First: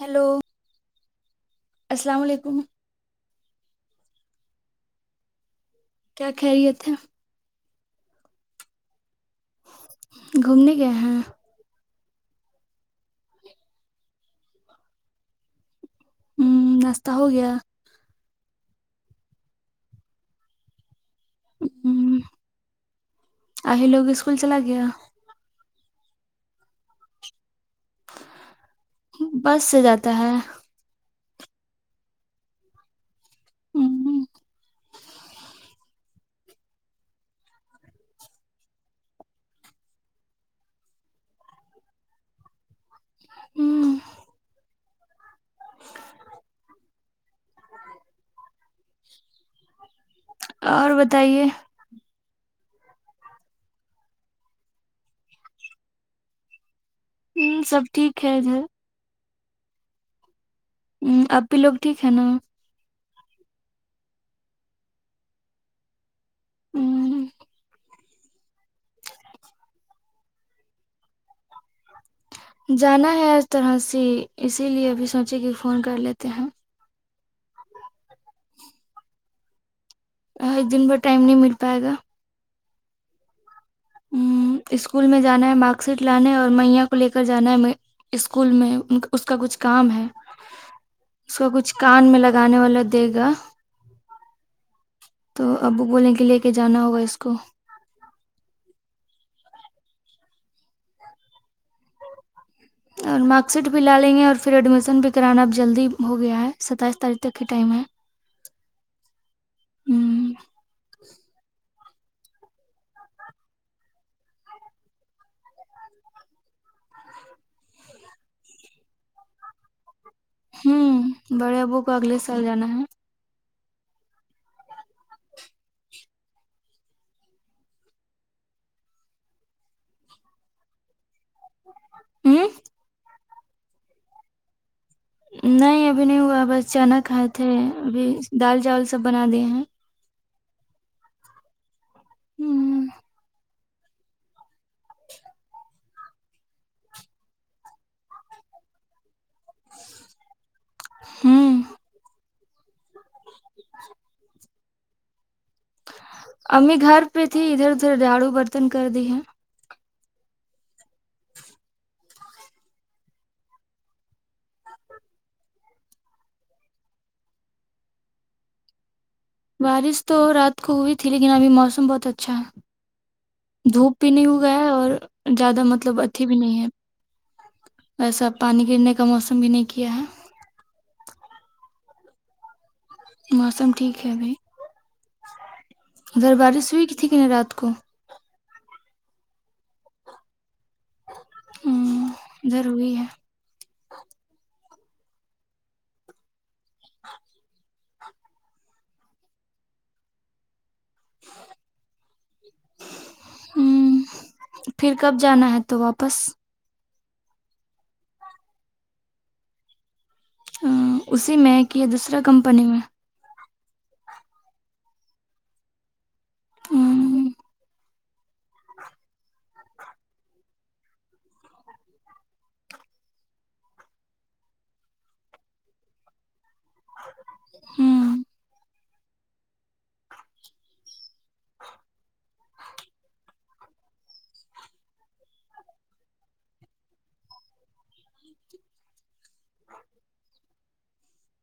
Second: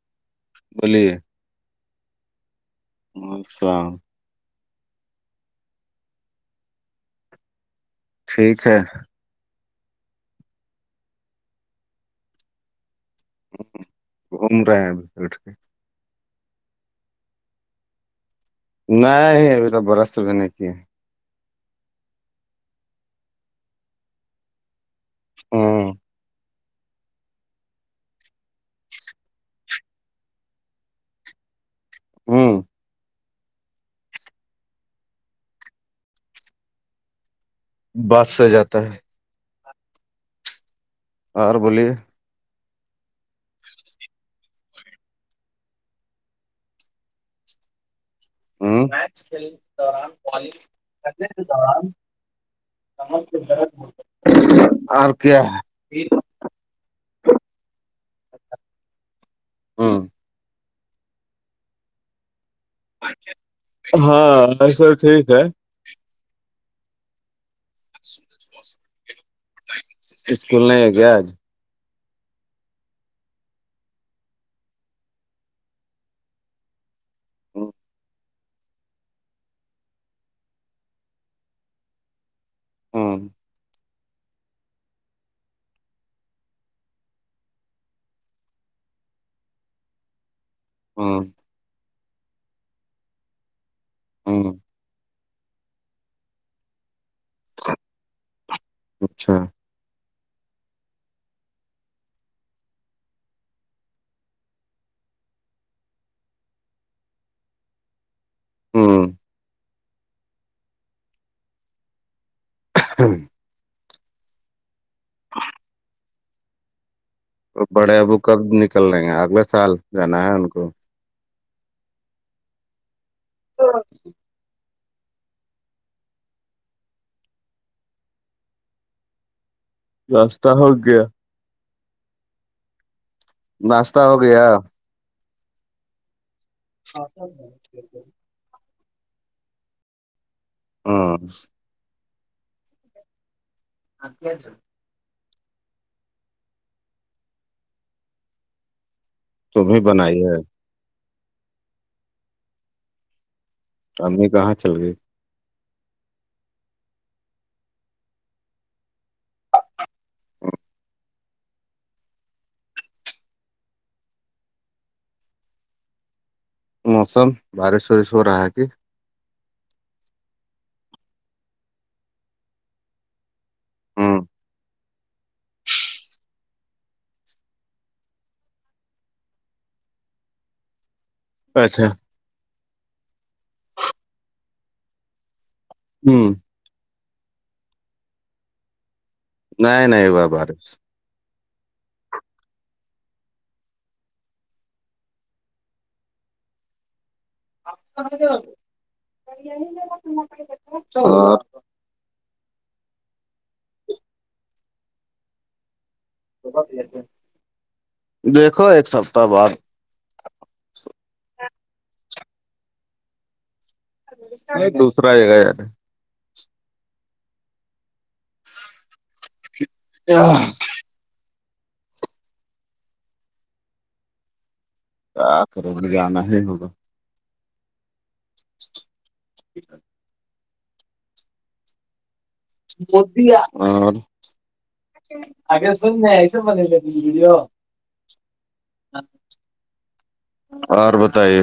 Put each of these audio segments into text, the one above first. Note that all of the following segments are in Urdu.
ہیلو بولیے السلام علیکم سلام کیا خیریت ا تھے ٹھیک ہے گھومنے گئے ہیں گھوم رہے ہیں اب اٹھ کے ہوں ناشہ ہو گیا نہیں ا تو برا سو بھی نہیں چاہے اہل ا لوگ اسکول چلا گیا ہاں بس سے جاتا ہے ہاں ہوں ہ بس سے جاتا ہے اور بولیے ہوں [unintelligible] ہ میچ کھیلنے کے دوران بالگ اور کرنے کے بتائیے دوران اور کیا ہے ہوں سب ٹھیک ہے ادھر ہاں ہ اپی لوگ ٹھیک ہے نا ہاں ا س ٹھیک ہے ہوں جچ [inaudible] اسکول نہیں ہے کیا آج جانا ہے اس طرح سے اسی لیے اب سوچے کہ فون کر لیتے ہیں ہ ایک دن ب ٹائم نہیں مل پائے گا ہوں اسکول میں جانا ہے مارک شیٹ لانا ہے اور میا کو لے کر جانا ہے اسکول میں اس کا کچھ کام ہے ہوں اس کو کچھ کان میں لگانے والا دے گا ہوں تو ابو بولیں کے لے کے جانا ہوگا اس کو اچھا اور مارک شیٹ بھی لا لیں گے اور پھر ایڈمیشن بھی کرانا اب جلدی ہو گیا ہے ستائیس تاریخ تک کی ٹائم ہے [inaudible] ہوں ہوں ہاں ہ [inaudible] تو بڑے ابو کب نکل رہے ہیں اگلے سال جانا ہے ان کو ہوں بڑے ابو کو اگلے سال جانا ہے ہاں رستہ ہوگ گیا ہوں ناشتہ ہو گیا نہیں ابھی نہیں ہوا بس اچانک کھائے تھے ابھی دال چاول سب بنا دیے ہیں ہ ہوں آ کیا جو تم بھی بنائی ہے ہوں چ ہممی کہاں چل گئے امی گھر پہ تھی ادھر ادھر جھاڑو برتن کر دی ہے موسم بارش وارش ہو رہا ہے کی بارش تو رات کو ہوئی تھی لیکن ابھی موسم بہت اچھا ہے دھوپ بھی ہوں نہیں ہوگا ہے اور زیادہ مطلب اچھی بھی نہیں ہے اییسا ا پانی گرنے کا موسم بھی نہیں کیا ہے اچھا موسم ٹھیک ہے بھائی ہوں ادھر بارش ہوئی کی تھی ک نہیں رات کو نہیں نہیں ب بار ہوں ضروری ہے ہاں ا [inaudible] پھر کب جانا ہے تو واپس دیکھو ایک سپتح بعد ا اسی میںیک یا دوسرے کمپنی میں دوسرا ہے گا یار ہمم [inaudible] کیا کرے اج جانا ہی ہوگا ہمم [inaudible] اور اگر سننے ایسے بنے گا ویڈیو [inaudible] اور بتائیے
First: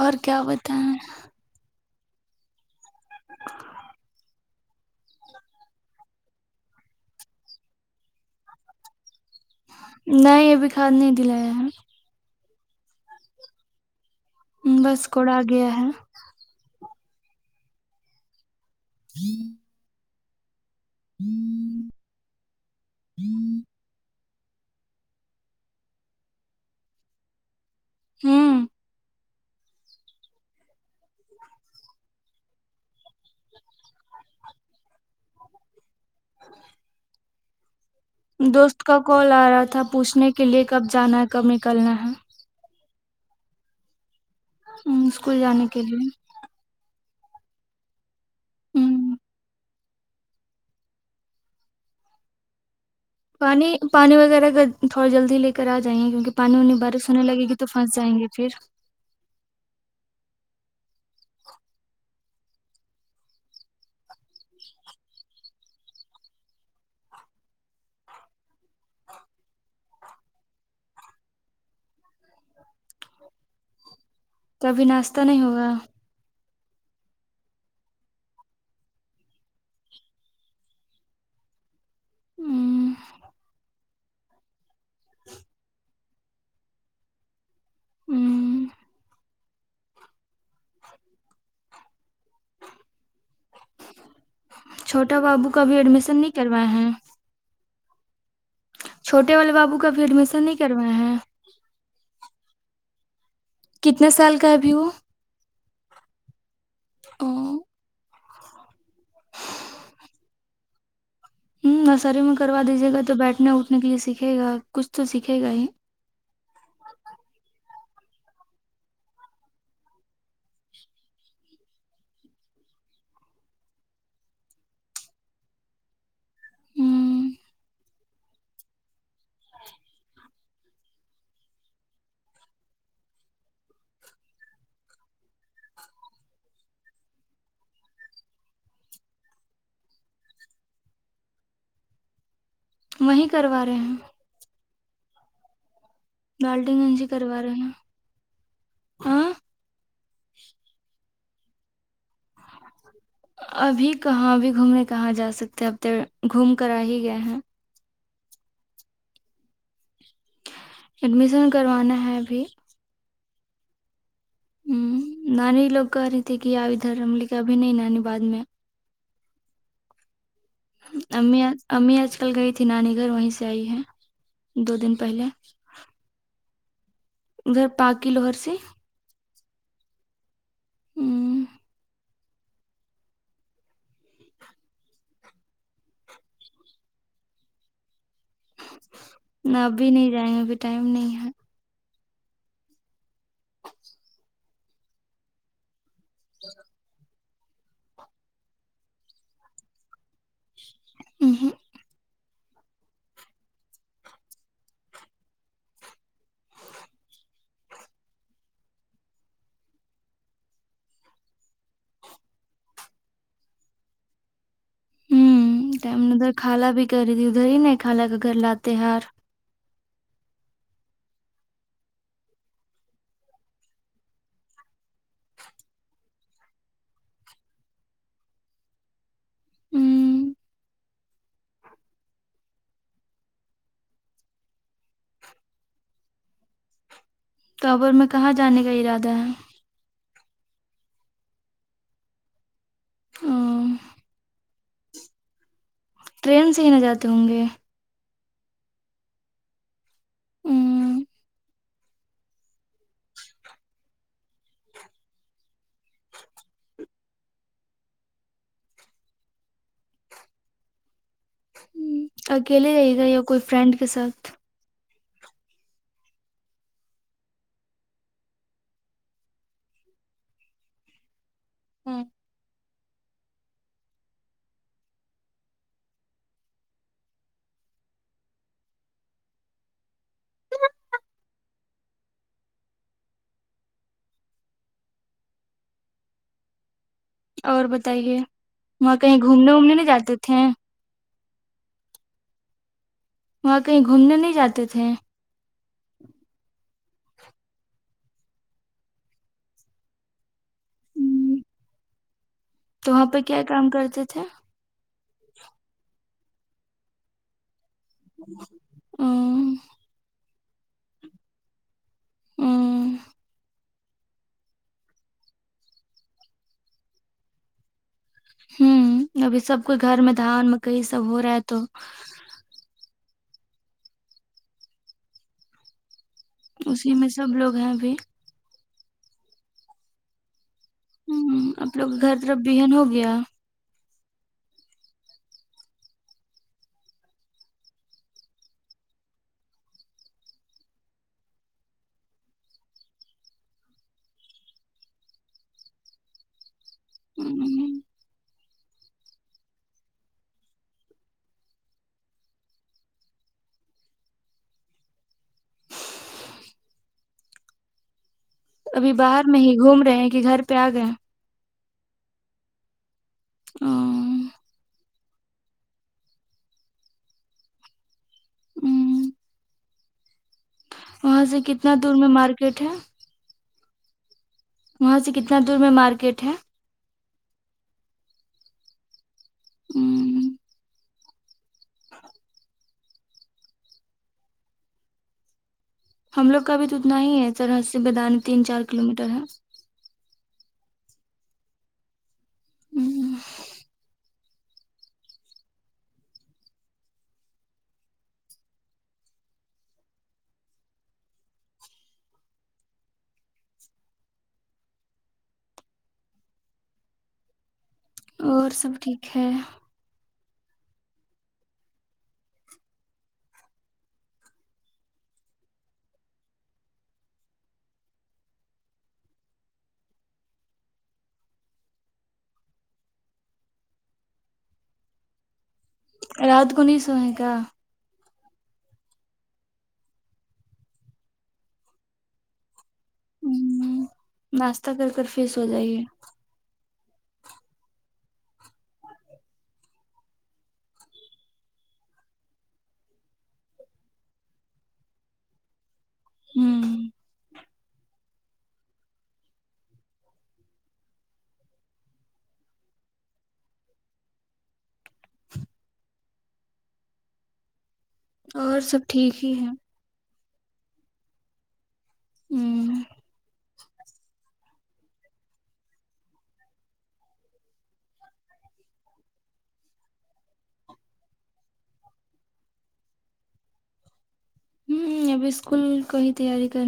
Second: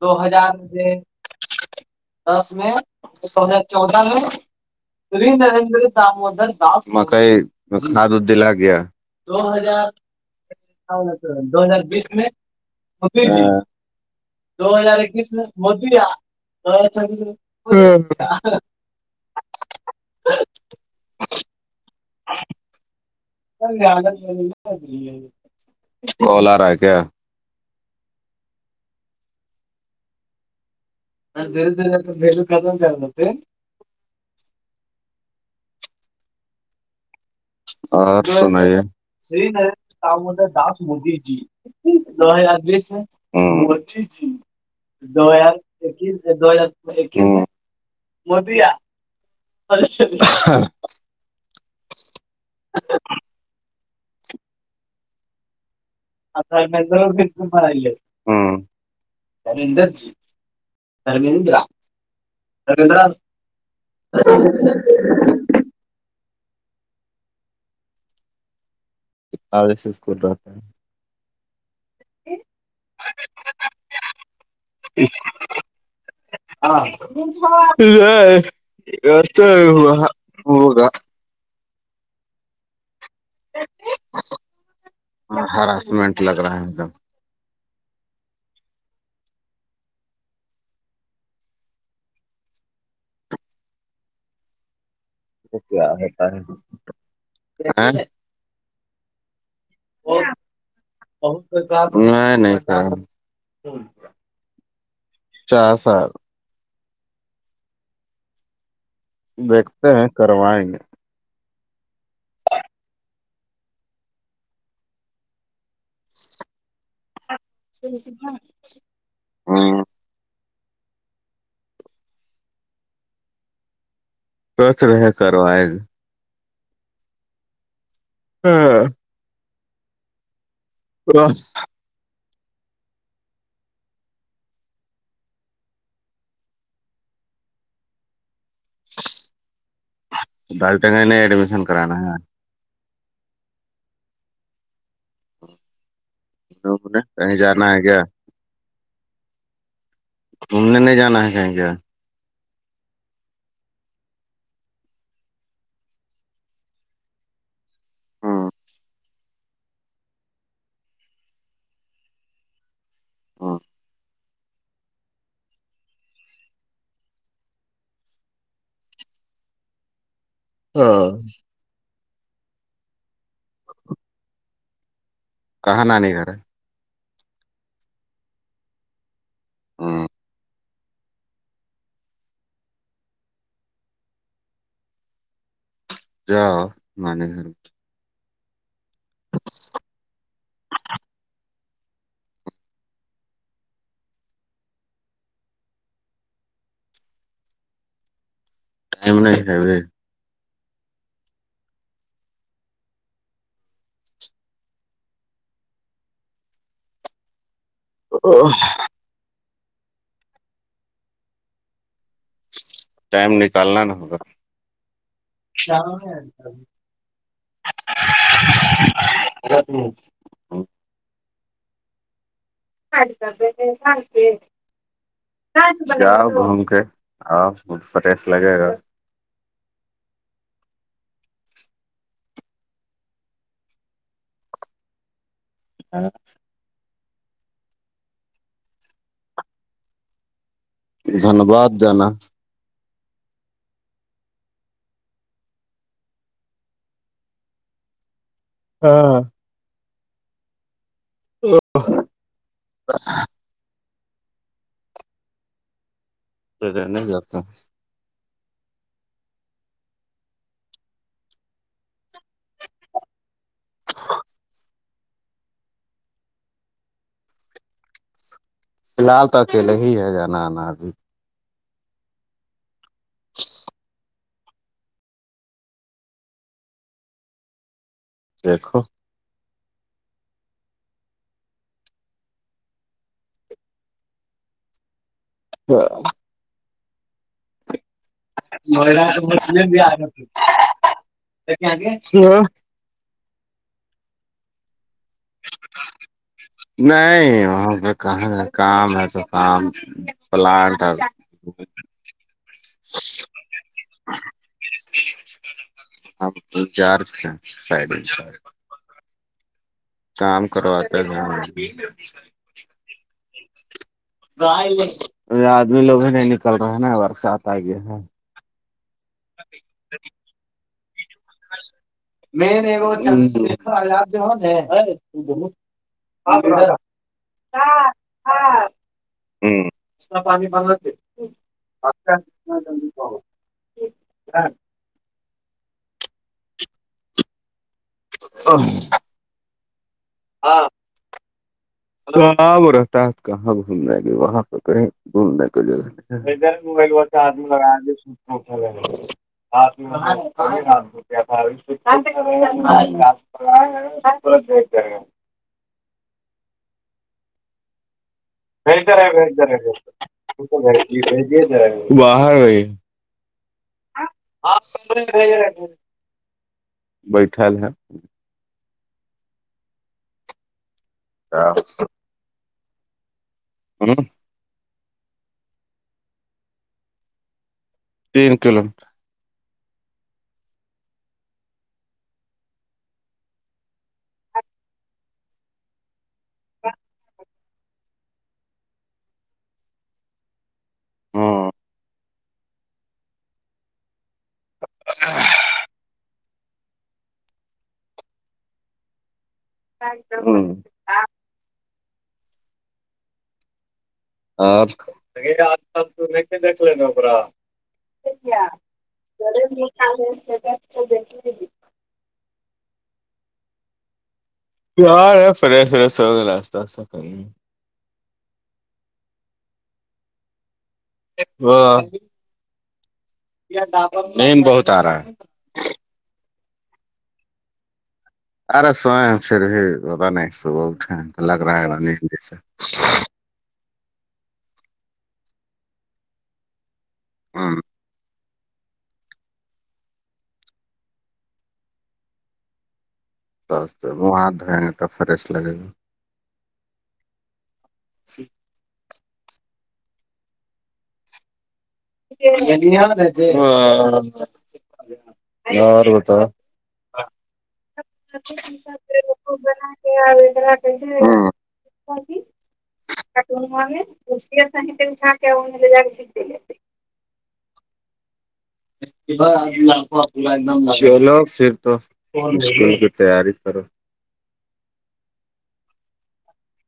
دو اور کیا ہزار بتائیں دس میں دو ہزار چودہ میں مکئی اس کا تو دل اگیا نہیں ابھی کھاد نہیں دلایا ہاں ہے بس کوڑا گیا ہے ہمم [inaudible] [inaudible] [inaudible] کال ارہا ہے کیا ہمم [unintelligible] [inaudible] اور سنائیے دوست کا کال آ رہا تھا پوچھنے ہممم کے لیے کب جانا ہے کب نکلنا ہے اسکول جانے کے لیے ہمم [inaudible] پانی پانی وغیرہ کا تھوڑا جلدی لے کر اجائیں کیونکہ پانی وانی بارش ہونے لگے گی تو پھنس جائیں گے پھر [unintelligible] [unintelligible] [unintelligible] [inaudible] تبھی ناشتہ نہیں ہوگا [unintelligible] ہمم ہراس منٹ لگ رہا ہے ایک دم ہمم چھوٹا بابو کا بھی ایڈمیشن نہیں کروائے ہیں ہا چھوٹے والے بابو کا ابھی ایڈمیشن نہیں کروائے ہیں نہیں نہیں کرائے کتنے سال کا ہے ابھی وہ چار سال او او دیکھتے ہیں کروائیں گے نرسری میں کروا دیجیے گا تو بیٹھنے اٹھنے کے لیے سیکھے گا کچھ تو سیکھے گا ہی ہمم سوچ رہے کروائے ہمم [unintelligible] [inaudible] رس ڈالٹگ نے ایڈمیشن کرانا ہے وہیں کروا رہے ہیں بیلڈنگ ایجی کہیں کروا رہے جانا نا ہے کیا ہاں گومنے نہیں جانا ہے کہیں کیا ابھی کہاں اب بھی گھومنے کہاں جا سکتے ہیں اب ت گھوم کر آ ہی گئے ہیں ہاں ایڈمیشن کروانا ہے ابھی ہاں ہ نانی لوگ کہہ رہی تھھی کہ آ ادھر ہم لےیک ابھی نہیں نانی بع میں ہاں امی امی آج کل گئی تھی نانی گھر وہیں سے آئی ہے دو دن پہلے کہان نہیں کر رہ ہے ادھر پا کی لوہر سے [inaudible] ہوں جاؤ ماں کے گھر نہ ابھی نہیں جائیں گے ابھی ٹائم نہیں ہے [inaudible] [inaudible] [unintelligible] اوہوں او ٹائم نکالنا نہ ہوگا ہوں جاؤ ادھر خالا بھی کہ رہی ادھر ہی نے ہے خالا کا گھر لاتیہار [inaudible] [unintelligible] جاؤ گھوم کے آؤ بہت فریش لگے گا ہوں ہاں توابر میں کہاں جانے کا ارادہ ہے دھنباد جانا [inaudible] ٹرین سے ہی نہ جاتے ہوں گے ہاں ہوں [inaudible] تو رہ نہیں جاتا اکیلے رہے گا یا کوئی فرینڈ کے ساتھ فی الحال تو اکیلے ہی ہے جانا آنا جی ہاں [inaudible] دیکھو تو اور بتائیے وہاں کہیں گھومنے وومنے نہیں جاتے تھے [unintelligible] وہاں کہیں گھومنے نہیں جاتے تھے نہیں وہاں پہ کہاں ہے کام ہے تو کام پلانٹر ہم، تو وہاں پہ کیا کام کرتے تھے ہم ایچ ار سائڈچار ہ کام کرواتا ہے گاوں میں ہوں [inaudible] آدمی لوگ نہیں نکل رہاہے نا برسات آ گیا ہے ہوں ابھی سب کوئی گھر میں دھان مکئی سب ہو رہا ہے تو [unintelligible] اسی میں سب لوگ ہیں ابھی ہاں اس کا پانی بن آپ لوگ کے گھر طرف بیہن ہو گیا دھان [unintelligible] [unintelligible] ہاں وہ رہتا ہے کہاں گھومنے کے وہاں پہ کہیں گھومنے کی جگہ مبائل و آد لگا ہوں، س آ [unintelligible] [unintelligible] ابھی بہتر ہے باہر میں بہتر ہی ہے بر گھوم رہے ہیں کہ گھر پہ آ گئے توجج باہر ہاں بیٹھل ہے ہوں وہاں سے کتنا دور میں مارکیٹ ہے بےا [inaudible] وہاں سے کتنا دور میں مارکیٹ ہے تین کلو میٹر ہوں [inaudible] ہم لوگ کا بھی تو اتنا ہی ہے سر ہ سے بیدانی تین چار کلو میٹر ہے ہوں ہوں ہو ں آجال تو دلے ن اا [unintelligible] اور سب ٹھیک ہے گے [unintelligible] پیار ہے فریش فریش سلااستا س ک [unintelligible] و [unintelligible] چین بہت آ رہا ہے کل رات کو نہیں سوئے گا ارے سویں پھر بھی پتا نہیں صبح اٹھے تو لگ رہا ہے جی سے ہ ناشتہ کر کر فی سو جائیے ہاں سب سے وہ ہاتھ دوئیں گے توب فریش لگے گا ہوں جی [inaudible] ن [unintelligible] اور بتاؤ ہو ں اور سب ٹھیک ہی ہے ہم نہی ہوں [unintelligible] ںٹا کے وہ ان ل جا و اپ ایک دم لو پھر تو [unintelligible] اسکول کی تیاری کرو ہوں ہ ابھی اسکول کو ہی تیاری کرنی